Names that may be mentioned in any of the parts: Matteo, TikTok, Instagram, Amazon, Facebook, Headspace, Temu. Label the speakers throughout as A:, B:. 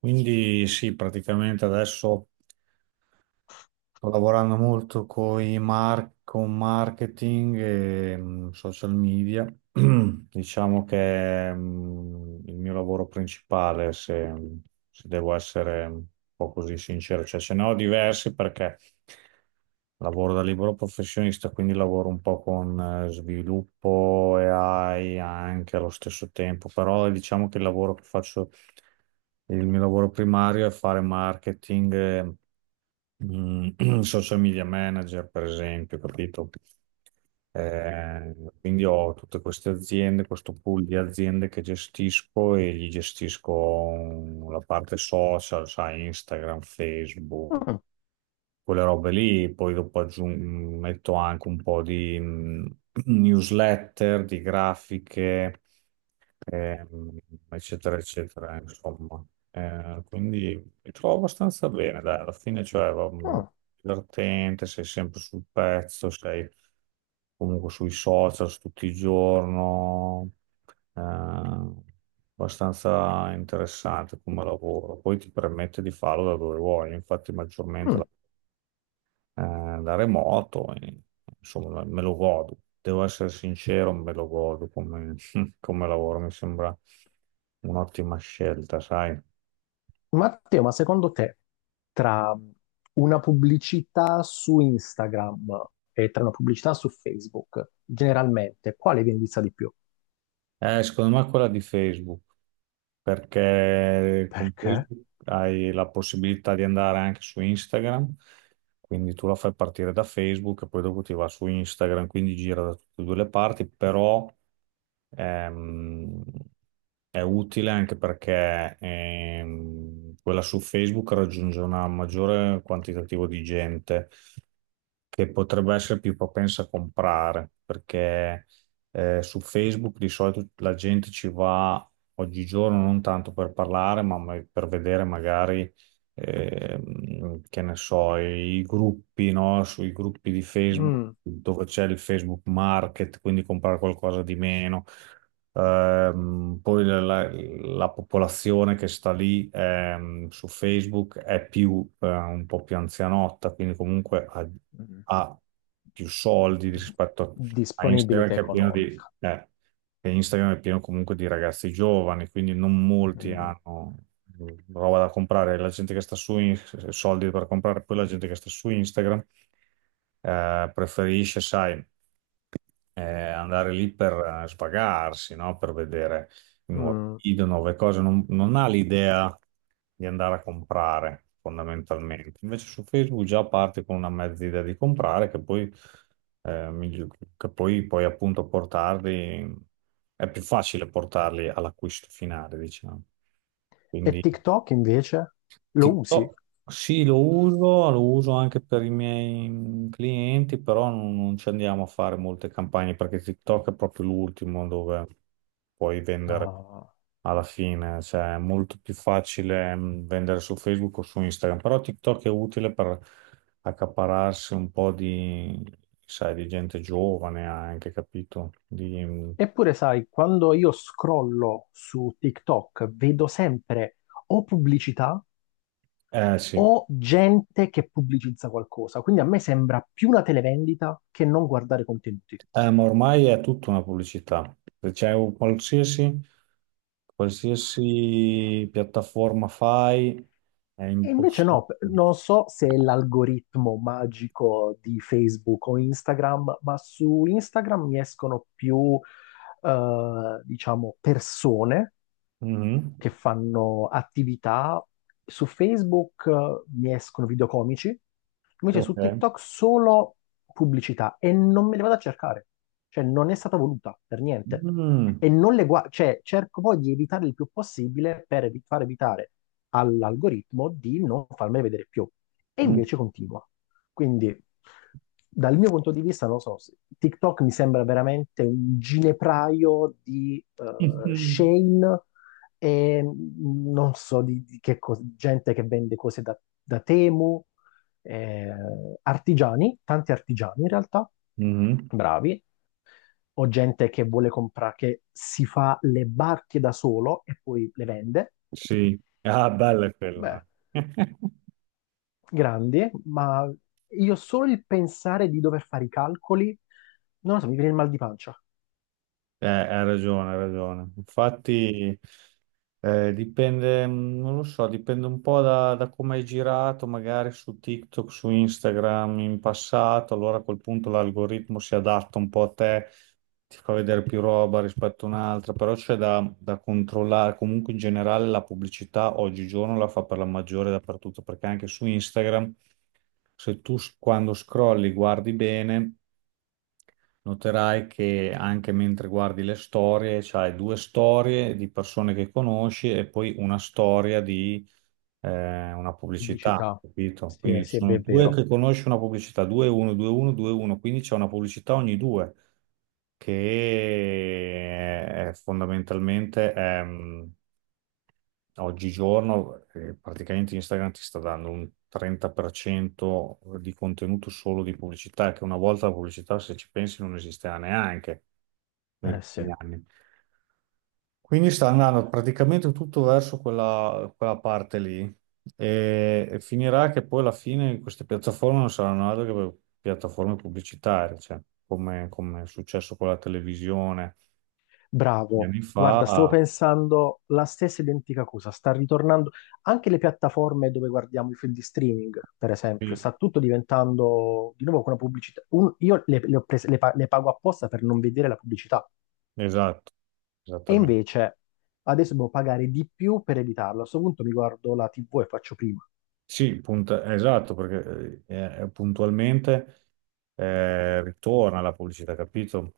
A: Quindi sì, praticamente adesso. Sto lavorando molto coi con marketing e social media. Diciamo che è il mio lavoro principale, se devo essere un po' così sincero. Cioè, ce ne ho diversi perché lavoro da libero professionista, quindi lavoro un po' con sviluppo e AI anche allo stesso tempo, però diciamo che il lavoro che faccio, il mio lavoro primario è fare marketing. Social media manager, per esempio, capito? Eh, quindi ho tutte queste aziende, questo pool di aziende che gestisco e gli gestisco la parte social, sai, Instagram, Facebook,
B: Mm,
A: quelle robe lì. Poi dopo metto anche un po' di newsletter, di grafiche ehm, eccetera, eccetera, insomma. Quindi mi trovo abbastanza bene, dai, alla fine, cioè,
B: mm,
A: divertente, sei sempre sul pezzo, sei comunque sui social tutto il giorno, eh, abbastanza interessante come lavoro. Poi ti permette di farlo da dove vuoi, infatti maggiormente
B: mm.
A: da remoto, e, insomma, me lo godo. Devo essere sincero, me lo godo come, come lavoro, mi sembra un'ottima scelta, sai?
B: Matteo, ma secondo te tra una pubblicità su Instagram e tra una pubblicità su Facebook, generalmente, quale viene vista di più?
A: Secondo me quella di Facebook. Perché con
B: Perché?
A: questo hai la possibilità di andare anche su Instagram, quindi tu la fai partire da Facebook e poi dopo ti va su Instagram, quindi gira da tutte e due le parti, però ehm, è utile anche perché quella su Facebook raggiunge una maggiore quantitativo di gente che potrebbe essere più propensa a comprare, perché su Facebook di solito la gente ci va oggigiorno non tanto per parlare, ma per vedere magari che ne so, i gruppi, no? Sui gruppi di Facebook
B: Mm,
A: dove c'è il Facebook Market, quindi comprare qualcosa di meno. Poi la popolazione che sta lì su Facebook è più un po' più anzianotta, quindi comunque ha,
B: mm.
A: ha più soldi rispetto a Instagram
B: Disponibilità
A: che è pieno di,
B: economica.
A: eh, che Instagram è pieno comunque di ragazzi giovani, quindi non molti
B: Mm,
A: hanno mm, roba da comprare. La gente che sta su in- soldi per comprare, poi la gente che sta su Instagram preferisce, sai eh, andare lì per spagarsi, no? Per vedere nuovi
B: mm.
A: video, nuove cose, non ha l'idea di andare a comprare fondamentalmente. Invece su Facebook già parti con una mezza idea di comprare che poi, eh, migli- che poi puoi appunto portarli, è più facile portarli all'acquisto finale, diciamo.
B: E
A: Quindi
B: TikTok invece? Lo usi?
A: TikTok, sì, lo uso anche per i miei clienti, però non ci andiamo a fare molte campagne perché TikTok è proprio l'ultimo dove puoi vendere
B: No.
A: alla fine, cioè è molto più facile vendere su Facebook o su Instagram, però TikTok è utile per accapararsi un po' di, sai, di gente giovane anche, capito? Di,
B: Eppure, sai, quando io scrollo su TikTok, vedo sempre o pubblicità
A: eh sì.
B: o gente che pubblicizza qualcosa. Quindi a me sembra più una televendita che non guardare contenuti.
A: Ma ormai è tutta una pubblicità. Se c'è un qualsiasi, qualsiasi piattaforma fai, è
B: E invece
A: impossibile.
B: no, non so se è l'algoritmo magico di Facebook o Instagram, ma su Instagram mi escono più, diciamo, persone
A: Mhm.
B: che fanno attività. Su Facebook mi escono video comici, invece su
A: Ok.
B: TikTok solo pubblicità e non me le vado a cercare. Cioè, non è stata voluta per niente.
A: Mm.
B: E non le guardo, cioè, cerco poi di evitare il più possibile per far evitare all'algoritmo di non farmele vedere più. E
A: Mm.
B: invece continua. Quindi, dal mio punto di vista, non lo so, TikTok mi sembra veramente un ginepraio di shame e non so di che cosa, gente che vende cose da Temu, eh, artigiani, tanti artigiani in realtà,
A: Mhm.
B: bravi, o gente che vuole comprare, che si fa le barche da solo e poi le vende.
A: Sì. Ah, bella è
B: Beh,
A: quella.
B: grandi, ma io solo il pensare di dover fare i calcoli, non lo so, mi viene il mal di pancia.
A: Hai ragione, hai ragione. Infatti, dipende, non lo so, dipende un po' da, da come hai girato, magari su TikTok, su Instagram in passato, allora a quel punto l'algoritmo si adatta un po' a te, ti fa vedere più roba rispetto a un'altra, però c'è da, da controllare. Comunque in generale la pubblicità oggigiorno la fa per la maggiore dappertutto, perché anche su Instagram, se tu s- quando scrolli guardi bene. Noterai che anche mentre guardi le storie, c'hai due storie di persone che conosci e poi una storia di una pubblicità,
B: Pubblicità,
A: capito?
B: sì,
A: Quindi ci
B: sì, è
A: sono due
B: vero,
A: che conosci una pubblicità, 2-1, 2-1, 2-1, quindi c'è una pubblicità ogni due, che è fondamentalmente oggigiorno praticamente Instagram ti sta dando un 30% di contenuto solo di pubblicità, che una volta la pubblicità, se ci pensi, non esisteva neanche nei
B: eh sì.
A: primi anni. Quindi sta andando praticamente tutto verso quella, quella parte lì e finirà che poi alla fine queste piattaforme non saranno altro che piattaforme pubblicitarie, cioè, come, come è successo con la televisione gli
B: Bravo,
A: anni
B: guarda, stavo
A: fa.
B: pensando la stessa identica cosa, sta ritornando anche le piattaforme dove guardiamo i film di streaming, per esempio,
A: Sì,
B: sta tutto diventando di nuovo con una pubblicità. Io le pago apposta per non vedere la pubblicità
A: esatto,
B: e
A: esattamente.
B: invece adesso devo pagare di più per evitarlo. A questo punto mi guardo la TV e faccio prima.
A: Sì, esatto, perché puntualmente ritorna la pubblicità, capito?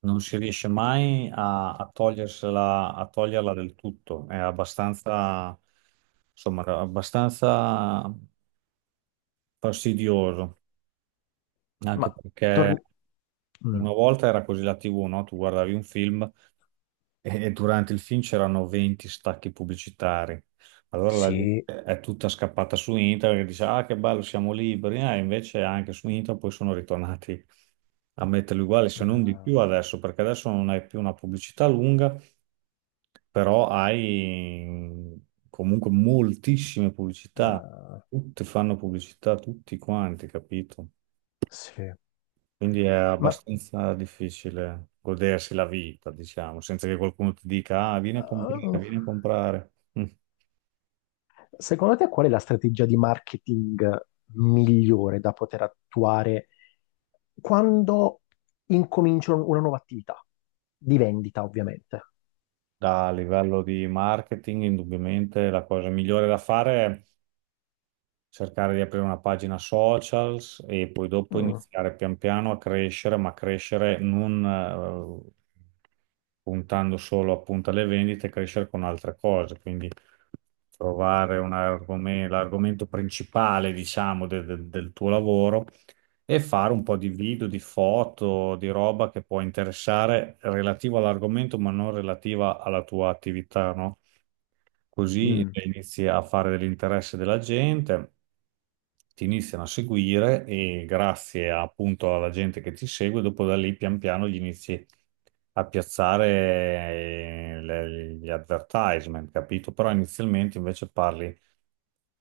A: Non si riesce mai a, a togliersela, a toglierla del tutto, è abbastanza, insomma, era abbastanza fastidioso,
B: Ma
A: anche perché
B: torni... Mm,
A: una volta era così la TV, no? Tu guardavi un film e durante il film c'erano 20 stacchi pubblicitari. Allora la
B: sì,
A: gente è tutta scappata su internet e dice: Ah, che bello, siamo liberi. Invece anche su internet poi sono ritornati a metterli uguali, se non di più
B: eh,
A: adesso, perché adesso non hai più una pubblicità lunga, però hai comunque moltissime pubblicità.
B: eh,
A: Tutti fanno pubblicità, tutti quanti, capito?
B: sì.
A: Quindi è
B: Ma...
A: abbastanza difficile godersi la vita, diciamo, senza che qualcuno ti dica, ah, vieni a
B: eh,
A: comprare, vieni a comprare. Mm.
B: Secondo te qual è la strategia di marketing migliore da poter attuare quando incomincio una nuova attività? Di vendita, ovviamente.
A: Da livello di marketing, indubbiamente la cosa migliore da fare cercare di aprire una pagina socials e poi dopo, mm,
B: Mm,
A: iniziare pian piano a crescere, ma crescere non eh, puntando solo appunto alle vendite, crescere con altre cose, quindi trovare un l'argomento principale, diciamo, del tuo lavoro e fare un po' di video, di foto, di roba che può interessare relativo all'argomento, ma non relativa alla tua attività, no? Così
B: mm,
A: inizi a fare dell'interesse della gente, ti iniziano a seguire e grazie appunto alla gente che ti segue, dopo da lì pian piano gli inizi a piazzare gli advertisement, capito? Però inizialmente invece parli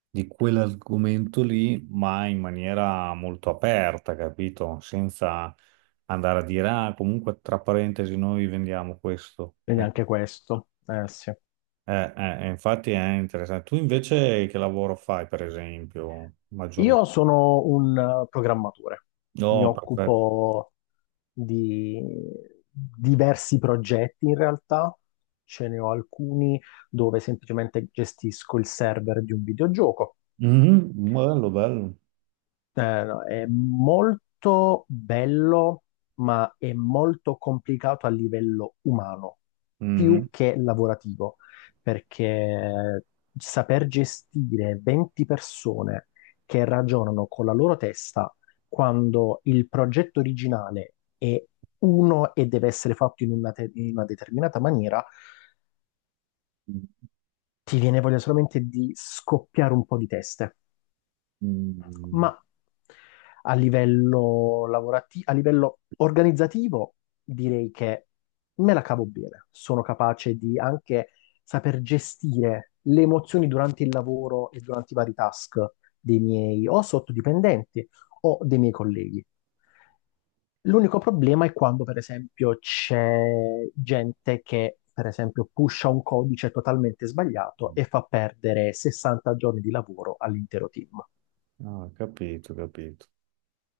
A: di quell'argomento lì, ma in maniera molto aperta, capito? Senza andare a dire, ah, comunque tra parentesi noi vendiamo questo.
B: Quindi
A: Ecco.
B: anche questo. Sì.
A: Infatti è interessante. Tu invece che lavoro fai, per esempio, maggiormente?
B: Io sono un programmatore, mi
A: No, perfetto.
B: occupo di diversi progetti in realtà, ce ne ho alcuni dove semplicemente gestisco il server di un videogioco.
A: Mhm, bello, bello.
B: No, è molto bello, ma è molto complicato a livello umano, più
A: Mhm.
B: che lavorativo, perché saper gestire 20 persone che ragionano con la loro testa quando il progetto originale è uno e deve essere fatto in una in una determinata maniera, ti viene voglia solamente di scoppiare un po' di teste. Ma
A: Mm,
B: a livello lavorativo, a livello organizzativo, direi che me la cavo bene. Sono capace di anche saper gestire le emozioni durante il lavoro e durante i vari task dei miei o sottodipendenti o dei miei colleghi. L'unico problema è quando, per esempio, c'è gente che, per esempio, pusha un codice totalmente sbagliato
A: mm.
B: e fa perdere 60 giorni di lavoro all'intero team.
A: Ah, capito, capito.